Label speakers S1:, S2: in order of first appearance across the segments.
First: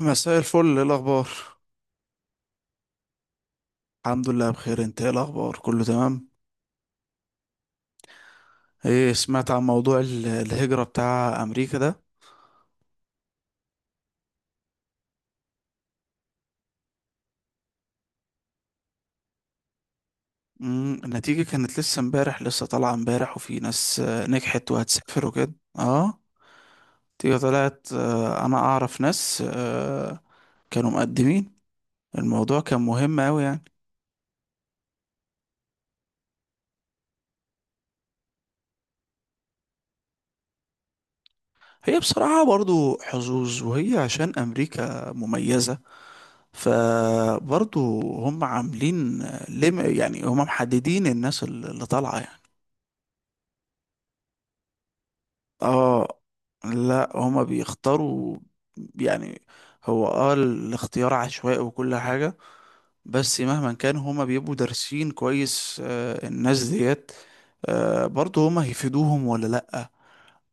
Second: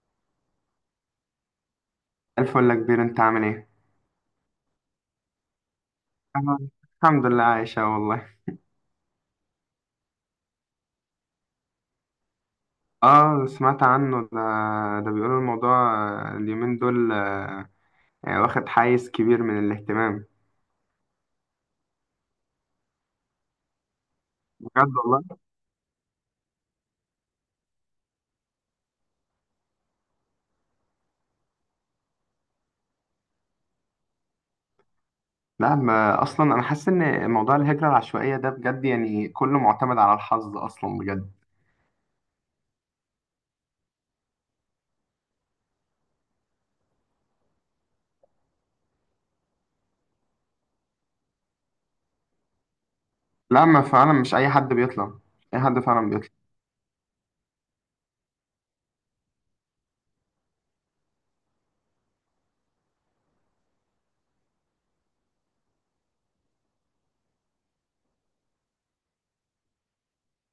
S1: مساء الفل، ايه الاخبار؟
S2: الفل يا كبير، انت عامل ايه؟
S1: الحمد لله بخير، انت ايه الاخبار؟ كله تمام؟
S2: أنا الحمد لله عايشة والله.
S1: ايه سمعت عن موضوع الهجرة بتاع امريكا ده؟
S2: اه سمعت عنه ده. ده بيقولوا الموضوع، اليومين دول يعني واخد حيز كبير من الاهتمام.
S1: النتيجة كانت لسه امبارح، لسه طالعة امبارح، وفي ناس نجحت
S2: بجد
S1: وهتسافر
S2: والله؟
S1: وكده. اه، النتيجة طلعت، انا اعرف ناس كانوا مقدمين. الموضوع كان مهم اوي يعني.
S2: لا ما اصلا انا حاسس ان موضوع الهجرة العشوائية ده بجد يعني كله معتمد على الحظ اصلا بجد.
S1: هي بصراحة برضو حظوظ، وهي عشان امريكا مميزة، فبرضه هم عاملين. لم يعني هم محددين الناس اللي طالعة يعني.
S2: لا ما فعلا مش اي حد بيطلع، اي حد فعلا
S1: اه،
S2: بيطلع.
S1: لا هم بيختاروا يعني. هو الاختيار عشوائي وكل حاجة. بس مهما كان هما بيبقوا دارسين كويس، الناس ديت. برضه هما هيفيدوهم ولا لأ؟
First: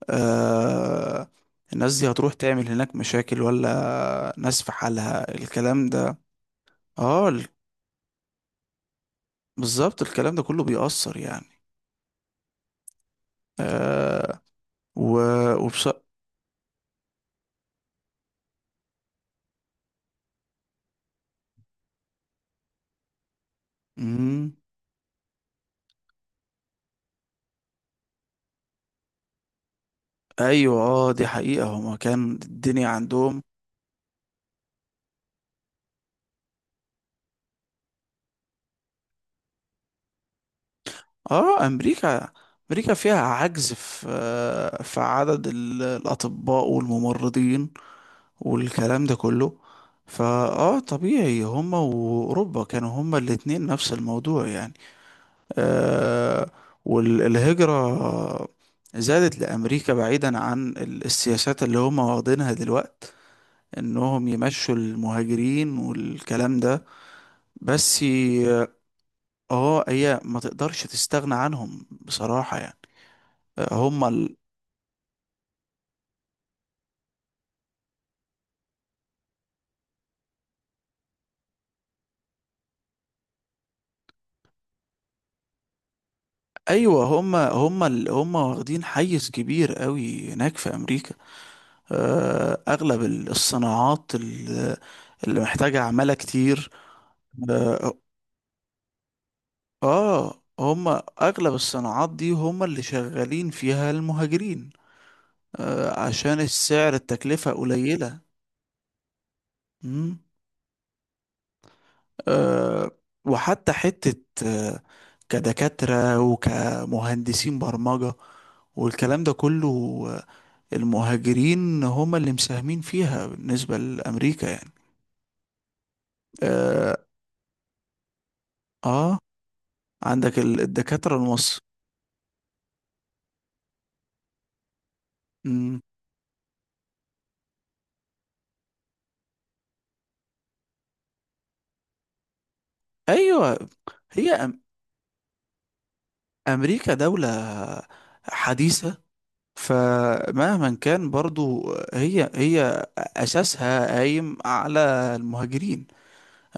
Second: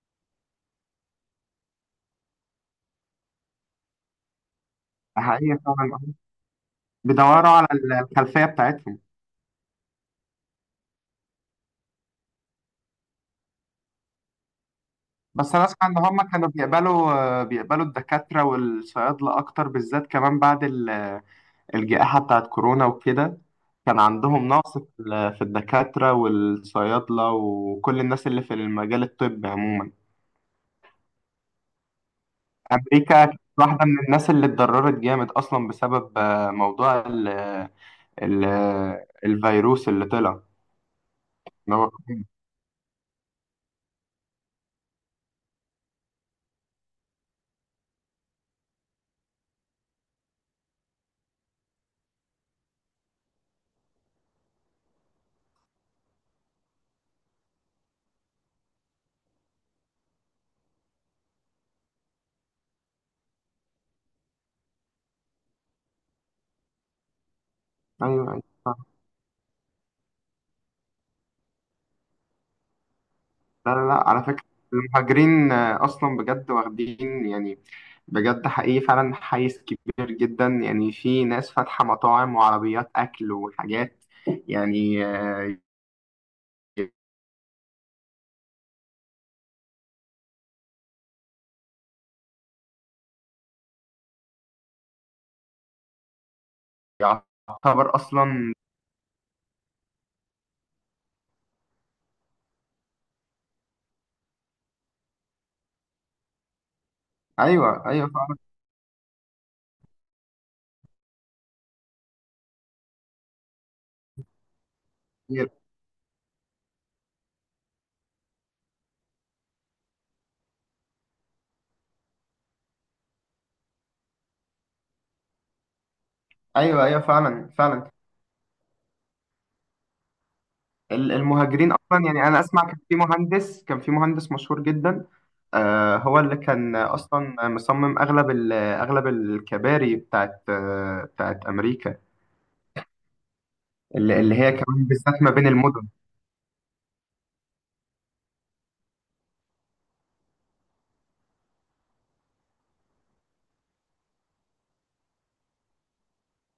S1: آه، الناس دي هتروح تعمل هناك مشاكل ولا ناس في
S2: ده
S1: حالها؟
S2: حقيقي
S1: الكلام
S2: فعلا،
S1: ده. اه،
S2: بيدوروا على الخلفية بتاعتهم.
S1: بالظبط الكلام ده كله بيأثر يعني. آه و
S2: بس انا اسمع
S1: وبص.
S2: ان هم كانوا بيقبلوا، بيقبلوا الدكاترة والصيادلة اكتر بالذات، كمان بعد الجائحة بتاعت كورونا وكده. كان عندهم
S1: مم.
S2: نقص في الدكاترة والصيادلة وكل الناس اللي في المجال الطبي عموما.
S1: ايوه، اه، دي حقيقة. هما كان الدنيا
S2: أمريكا كانت
S1: عندهم.
S2: واحدة من الناس اللي اتضررت جامد أصلا بسبب موضوع ال الفيروس اللي طلع،
S1: اه،
S2: اللي هو كورونا.
S1: امريكا فيها عجز في عدد الاطباء والممرضين والكلام ده كله. فاه طبيعي، هما واوروبا كانوا هما الاتنين نفس الموضوع يعني. آه والهجرة زادت لامريكا، بعيدا عن السياسات اللي هما واخدينها دلوقتي، انهم يمشوا المهاجرين والكلام ده. بس
S2: أيوه أيوه،
S1: ي-
S2: صح.
S1: اه، هي ما تقدرش تستغنى عنهم بصراحة يعني.
S2: لا لا
S1: هم
S2: لا، على
S1: ال...
S2: فكرة المهاجرين أصلا بجد واخدين يعني بجد حقيقي فعلا حيز كبير جدا. يعني في ناس فاتحة مطاعم وعربيات أكل وحاجات يعني.
S1: ايوه، هم واخدين حيز كبير قوي هناك في امريكا. اغلب الصناعات اللي محتاجة عمالة كتير. اه
S2: يعتبر اصلا.
S1: هم اغلب الصناعات دي هم اللي شغالين فيها المهاجرين. عشان السعر، التكلفة
S2: ايوه ايوه
S1: قليلة.
S2: فعلا.
S1: مم. آه، وحتى حتة، آه،
S2: كتير.
S1: كدكاترة وكمهندسين برمجة والكلام ده كله، آه، المهاجرين هم اللي مساهمين فيها بالنسبة لأمريكا يعني.
S2: ايوه
S1: آه,
S2: ايوه فعلا فعلا.
S1: آه عندك الدكاترة المصر.
S2: المهاجرين اصلا، يعني انا اسمع كان في مهندس مشهور جدا،
S1: مم.
S2: هو اللي كان اصلا مصمم اغلب اغلب الكباري بتاعت امريكا،
S1: أيوة.
S2: اللي
S1: هي
S2: اللي هي
S1: أم-
S2: كمان بالذات ما بين المدن.
S1: أمريكا دولة حديثة، فمهما كان برضو هي أساسها قايم على المهاجرين.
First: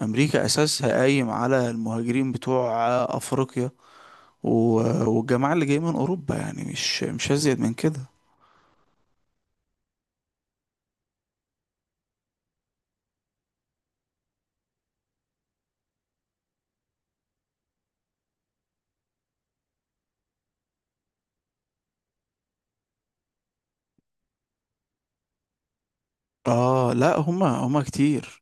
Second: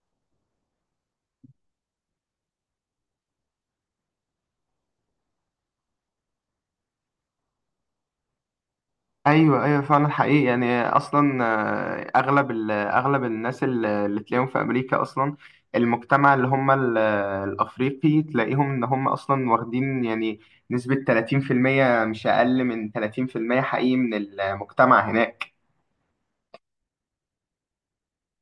S1: امريكا اساسها قايم على المهاجرين بتوع افريقيا والجماعه اللي جايه من اوروبا يعني، مش هزيد من كده.
S2: ايوه ايوه فعلا حقيقي. يعني اصلا اغلب اغلب الناس اللي تلاقيهم في امريكا اصلا، المجتمع اللي هم الافريقي، تلاقيهم ان هم اصلا واخدين يعني نسبة 30%، مش اقل من 30% حقيقي من المجتمع هناك.
S1: اه، لا هما كتير.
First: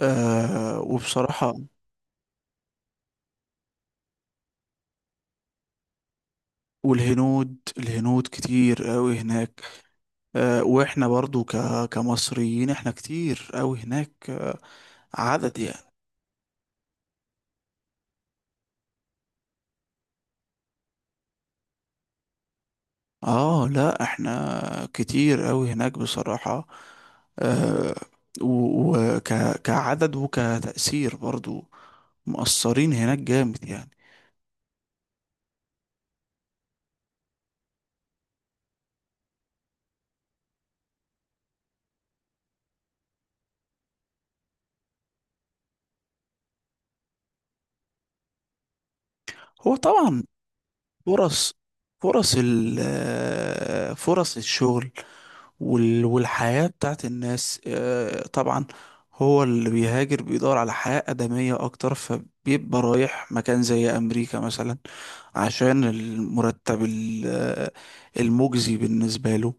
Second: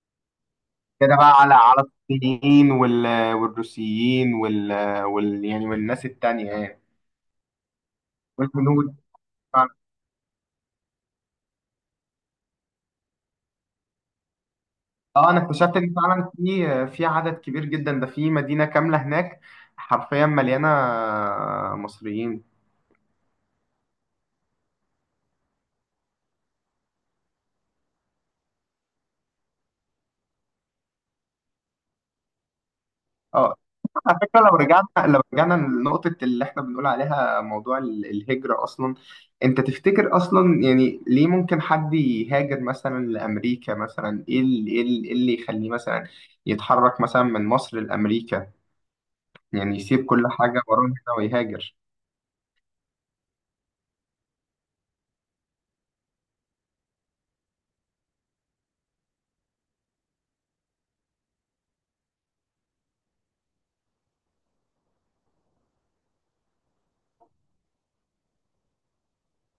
S2: كده بقى على
S1: وبصراحه.
S2: الصينيين والروسيين يعني والناس التانية يعني.
S1: والهنود كتير
S2: والهنود.
S1: قوي هناك. واحنا برضو كمصريين احنا كتير قوي هناك.
S2: اه، انا
S1: عدد
S2: اكتشفت
S1: يعني.
S2: ان فعلا في عدد كبير جدا، ده في مدينه كامله هناك حرفيا مليانه مصريين.
S1: اه، لا احنا كتير قوي هناك بصراحه. آه وكعدد وكتأثير برضو مقصرين هناك
S2: اه،
S1: جامد يعني.
S2: على فكره، لو رجعنا لنقطه اللي احنا بنقول عليها، موضوع الهجره اصلا، انت تفتكر اصلا يعني ليه ممكن حد يهاجر مثلا لامريكا مثلا؟ ايه اللي ايه اللي إيه اللي يخليه مثلا يتحرك مثلا من مصر لامريكا،
S1: هو
S2: يعني يسيب
S1: طبعا
S2: كل حاجه وراه هنا
S1: فرص
S2: ويهاجر؟
S1: فرص الشغل والحياة بتاعت الناس، طبعا. هو اللي بيهاجر بيدور على حياة آدمية أكتر، فبيبقى رايح مكان زي أمريكا مثلا عشان المرتب المجزي بالنسبة له،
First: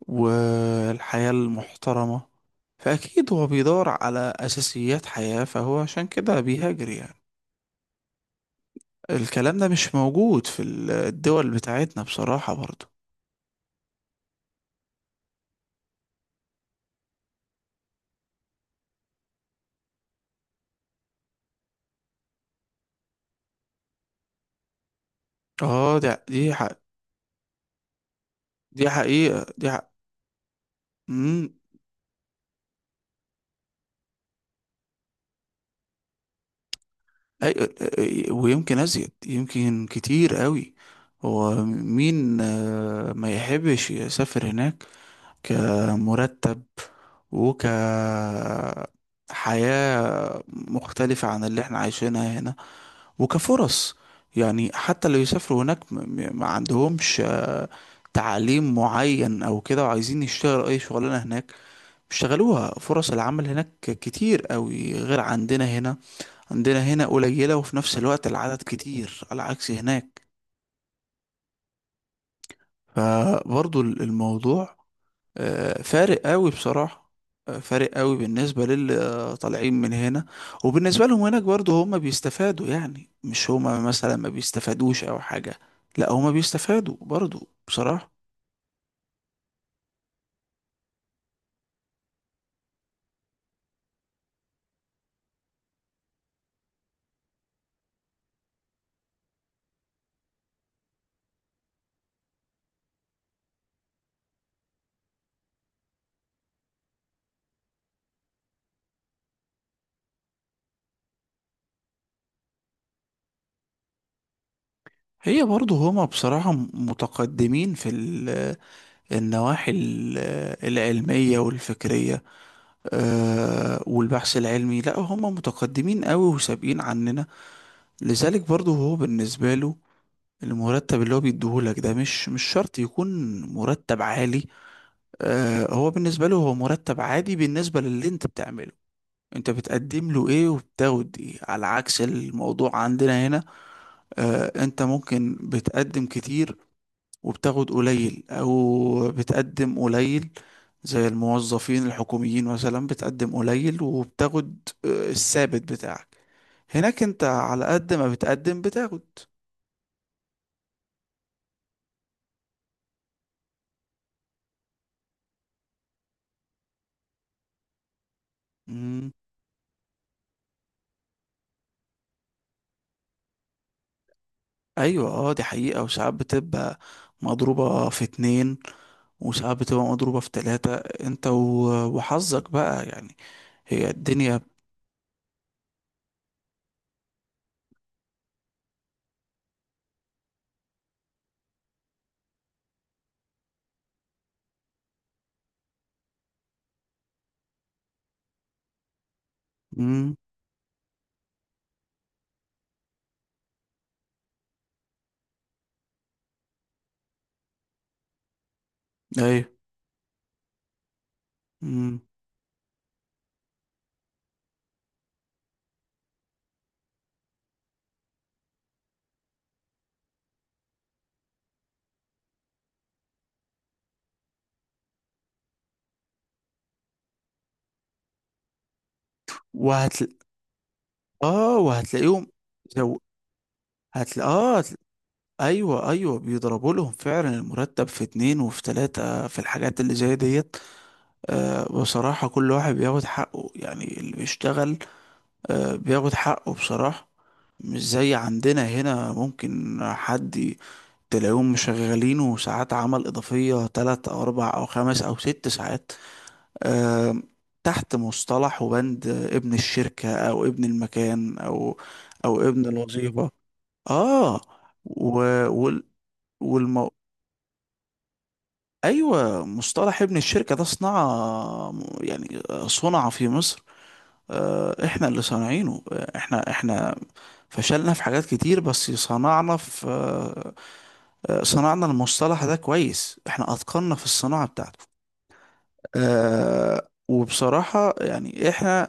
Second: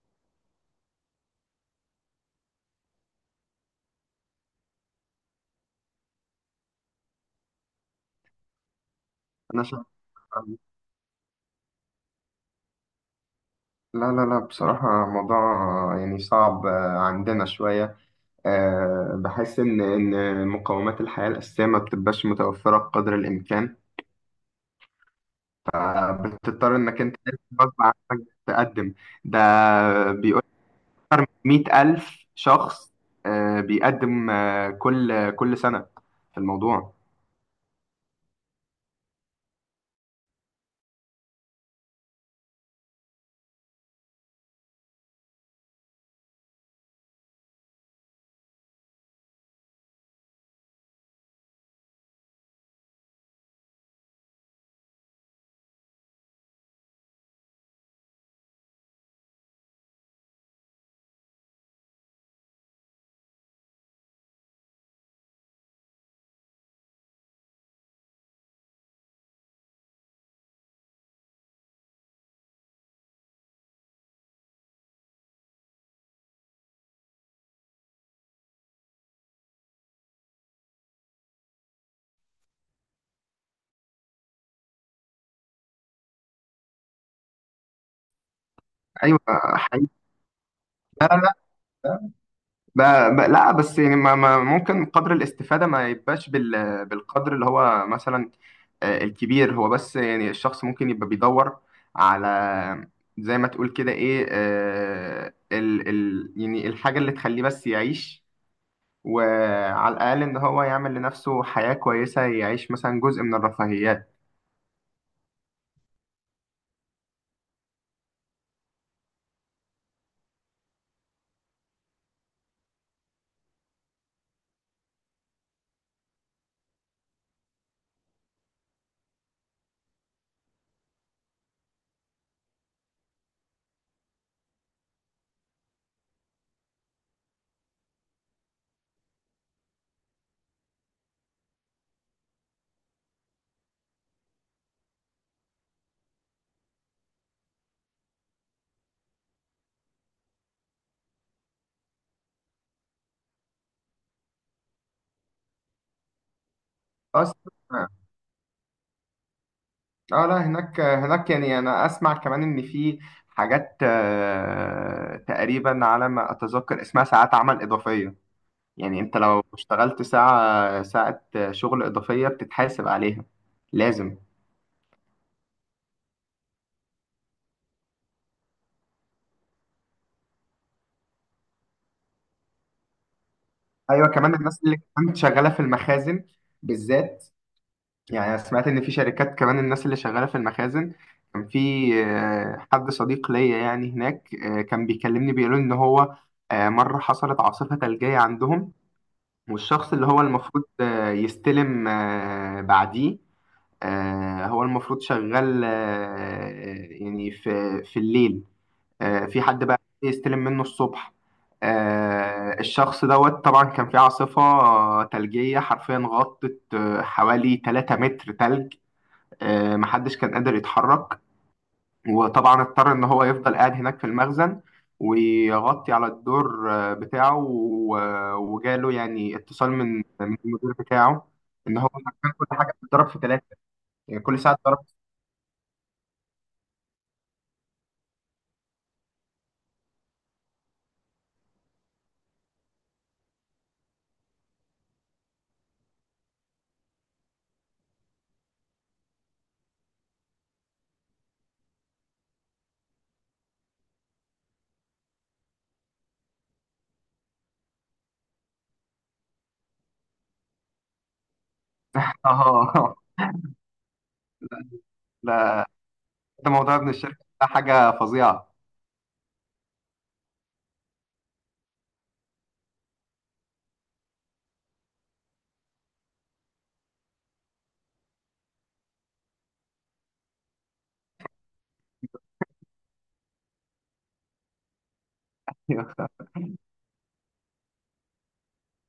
S1: والحياة المحترمة. فأكيد هو بيدور على أساسيات حياة، فهو عشان كده بيهاجر يعني. الكلام
S2: انا
S1: ده
S2: شايف.
S1: مش موجود في الدول بتاعتنا بصراحة برضو.
S2: لا لا لا، بصراحة موضوع يعني صعب عندنا شوية. بحس إن مقومات الحياة الأساسية ما بتبقاش متوفرة بقدر الإمكان.
S1: اه، دي
S2: بتضطر
S1: حق،
S2: إنك أنت غصب عنك
S1: دي
S2: تقدم. ده
S1: حقيقة دي حق.
S2: بيقول أكتر
S1: مم.
S2: من 100,000 ألف شخص بيقدم كل سنة في الموضوع.
S1: أي... ويمكن أزيد، يمكن كتير قوي. هو مين ما يحبش يسافر هناك؟ كمرتب وكحياة مختلفة عن اللي احنا عايشينها هنا، وكفرص. يعني حتى اللي يسافروا هناك ما عندهمش تعليم معين او كده، وعايزين يشتغلوا اي شغلانة هناك، بيشتغلوها. فرص العمل هناك كتير قوي غير عندنا هنا. عندنا هنا قليلة وفي نفس الوقت العدد كتير على عكس هناك. فبرضو الموضوع فارق قوي بصراحة، فارق قوي بالنسبة للي طالعين من هنا. وبالنسبة لهم هناك برضو هم بيستفادوا يعني، مش هما مثلا ما بيستفادوش أو حاجة. لا هما بيستفادوا برضو بصراحة.
S2: أيوة، حقيقي. لا، لا. ب... لا، بس يعني ما ممكن قدر الاستفادة ما يبقاش بالقدر اللي هو مثلا الكبير. هو بس يعني الشخص ممكن يبقى بيدور على، زي ما تقول كده، ايه آه، ال ال يعني الحاجة اللي تخليه بس يعيش، وعلى الأقل إن هو يعمل لنفسه حياة كويسة، يعيش مثلا جزء من الرفاهيات.
S1: هي برضو هما بصراحة متقدمين في النواحي العلمية والفكرية، والبحث العلمي. لا هما متقدمين قوي وسابقين عننا. لذلك برضو هو بالنسبة له، المرتب اللي هو بيديهولك ده مش شرط يكون مرتب عالي. هو بالنسبة له هو مرتب عادي بالنسبة للي انت بتعمله. انت بتقدم له ايه وبتاخد ايه؟ على عكس الموضوع عندنا هنا. انت ممكن بتقدم كتير وبتاخد قليل، او بتقدم قليل زي الموظفين الحكوميين مثلا، بتقدم قليل وبتاخد الثابت بتاعك. هناك انت
S2: أصلا.
S1: على
S2: اه.
S1: قد ما بتقدم بتاخد.
S2: لا، هناك يعني أنا أسمع كمان إن في حاجات تقريبا على ما أتذكر اسمها ساعات عمل إضافية. يعني انت لو اشتغلت ساعة ساعة شغل إضافية بتتحاسب عليها لازم.
S1: ايوه، اه، دي حقيقة. وساعات بتبقى مضروبة في اتنين، وساعات بتبقى مضروبة في تلاتة، انت وحظك بقى يعني. هي
S2: أيوة، كمان
S1: الدنيا.
S2: الناس اللي كانت شغالة في المخازن بالذات، يعني أنا سمعت إن في شركات كمان الناس اللي شغالة في المخازن، كان في حد صديق ليا يعني هناك، كان بيكلمني بيقول إن هو مرة حصلت عاصفة ثلجية عندهم، والشخص اللي
S1: امم
S2: هو المفروض يستلم بعديه، هو المفروض شغال يعني في الليل، في
S1: ايوه.
S2: حد بقى يستلم منه الصبح.
S1: امم
S2: الشخص دوت طبعا كان في عاصفة ثلجية حرفيا غطت حوالي 3 متر ثلج. محدش كان قادر يتحرك، وطبعا اضطر ان هو يفضل قاعد هناك في المخزن، ويغطي على الدور بتاعه، وجاله يعني اتصال من
S1: وهتل
S2: من المدير بتاعه،
S1: اه،
S2: ان هو
S1: وهتلاقيهم.
S2: كان كل حاجة
S1: زو...
S2: بتتضرب في ثلاثة. يعني
S1: هتل...
S2: كل ساعة
S1: اه هتل...
S2: بتتضرب في-
S1: ايوه، ايوه، بيضربوا لهم فعلا المرتب في اتنين وفي تلاتة في الحاجات اللي زي ديت. بصراحة كل واحد بياخد حقه يعني، اللي بيشتغل بياخد حقه بصراحة. مش زي عندنا هنا، ممكن حد تلاقيهم شغالينه ساعات عمل إضافية 3 أو 4 أو 5 أو 6 ساعات، آم، تحت مصطلح وبند ابن الشركة، أو ابن المكان، أو أو ابن
S2: اه.
S1: الوظيفة. آه و
S2: لا،
S1: وال
S2: ده موضوع ابن
S1: والمو...
S2: الشركة ده حاجة فظيعة.
S1: أيوة، مصطلح ابن الشركة ده صنع، يعني صنع في مصر. إحنا اللي صانعينه، إحنا فشلنا في حاجات كتير، بس صنعنا في، صنعنا المصطلح ده كويس. احنا اتقنا في الصناعة بتاعته. وبصراحة يعني احنا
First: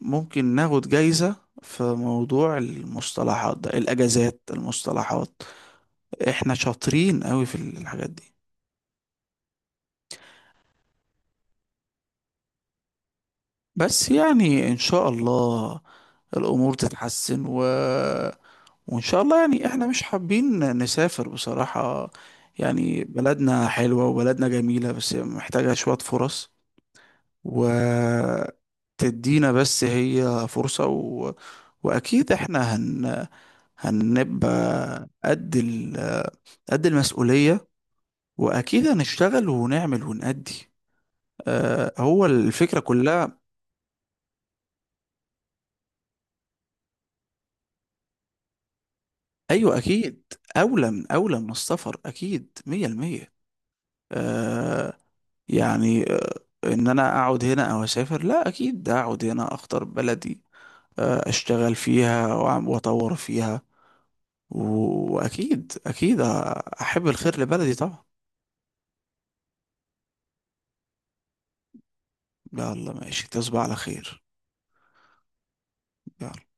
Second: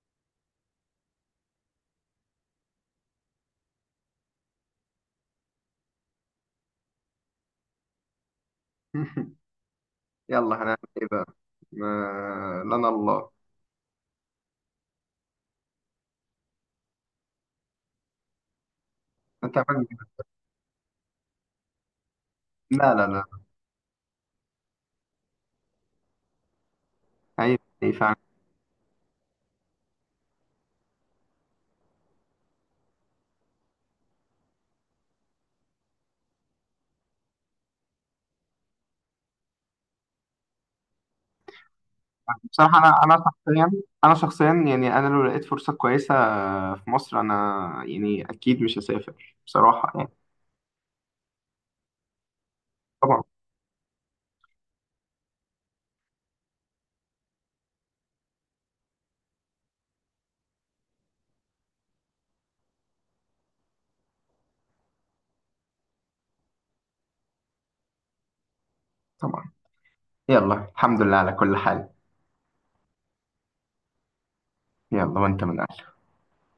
S1: ممكن ناخد جايزة في موضوع المصطلحات ده، الاجازات، المصطلحات، احنا شاطرين قوي في الحاجات دي.
S2: يلا هنعمل ايه بقى؟ ما... لنا الله.
S1: بس يعني ان شاء الله الامور تتحسن وان شاء الله.
S2: انت
S1: يعني احنا
S2: عملت.
S1: مش حابين نسافر بصراحة،
S2: لا
S1: يعني
S2: لا لا،
S1: بلدنا حلوة وبلدنا جميلة، بس محتاجة شوية فرص.
S2: عيب عيب فعلا.
S1: وتدينا بس هي فرصة، واكيد احنا هنبقى قد ال... قد المسؤولية، واكيد هنشتغل ونعمل ونأدي. أه، هو
S2: بصراحة
S1: الفكرة
S2: انا انا
S1: كلها.
S2: شخصيا انا شخصيا يعني انا لو لقيت فرصة كويسة في مصر، انا يعني اكيد مش هسافر
S1: ايوه
S2: بصراحة يعني.
S1: اكيد، اولى من السفر اكيد
S2: طبعا.
S1: 100%. آه يعني آه ان انا اقعد هنا او اسافر؟ لا اكيد اقعد هنا، اختار بلدي، اشتغل فيها واطور فيها، واكيد اكيد، احب الخير لبلدي طبعا.
S2: طبعا. يلا الحمد لله على كل حال.
S1: يلا، ماشي، تصبح على خير.
S2: يلا وانت من
S1: يلا.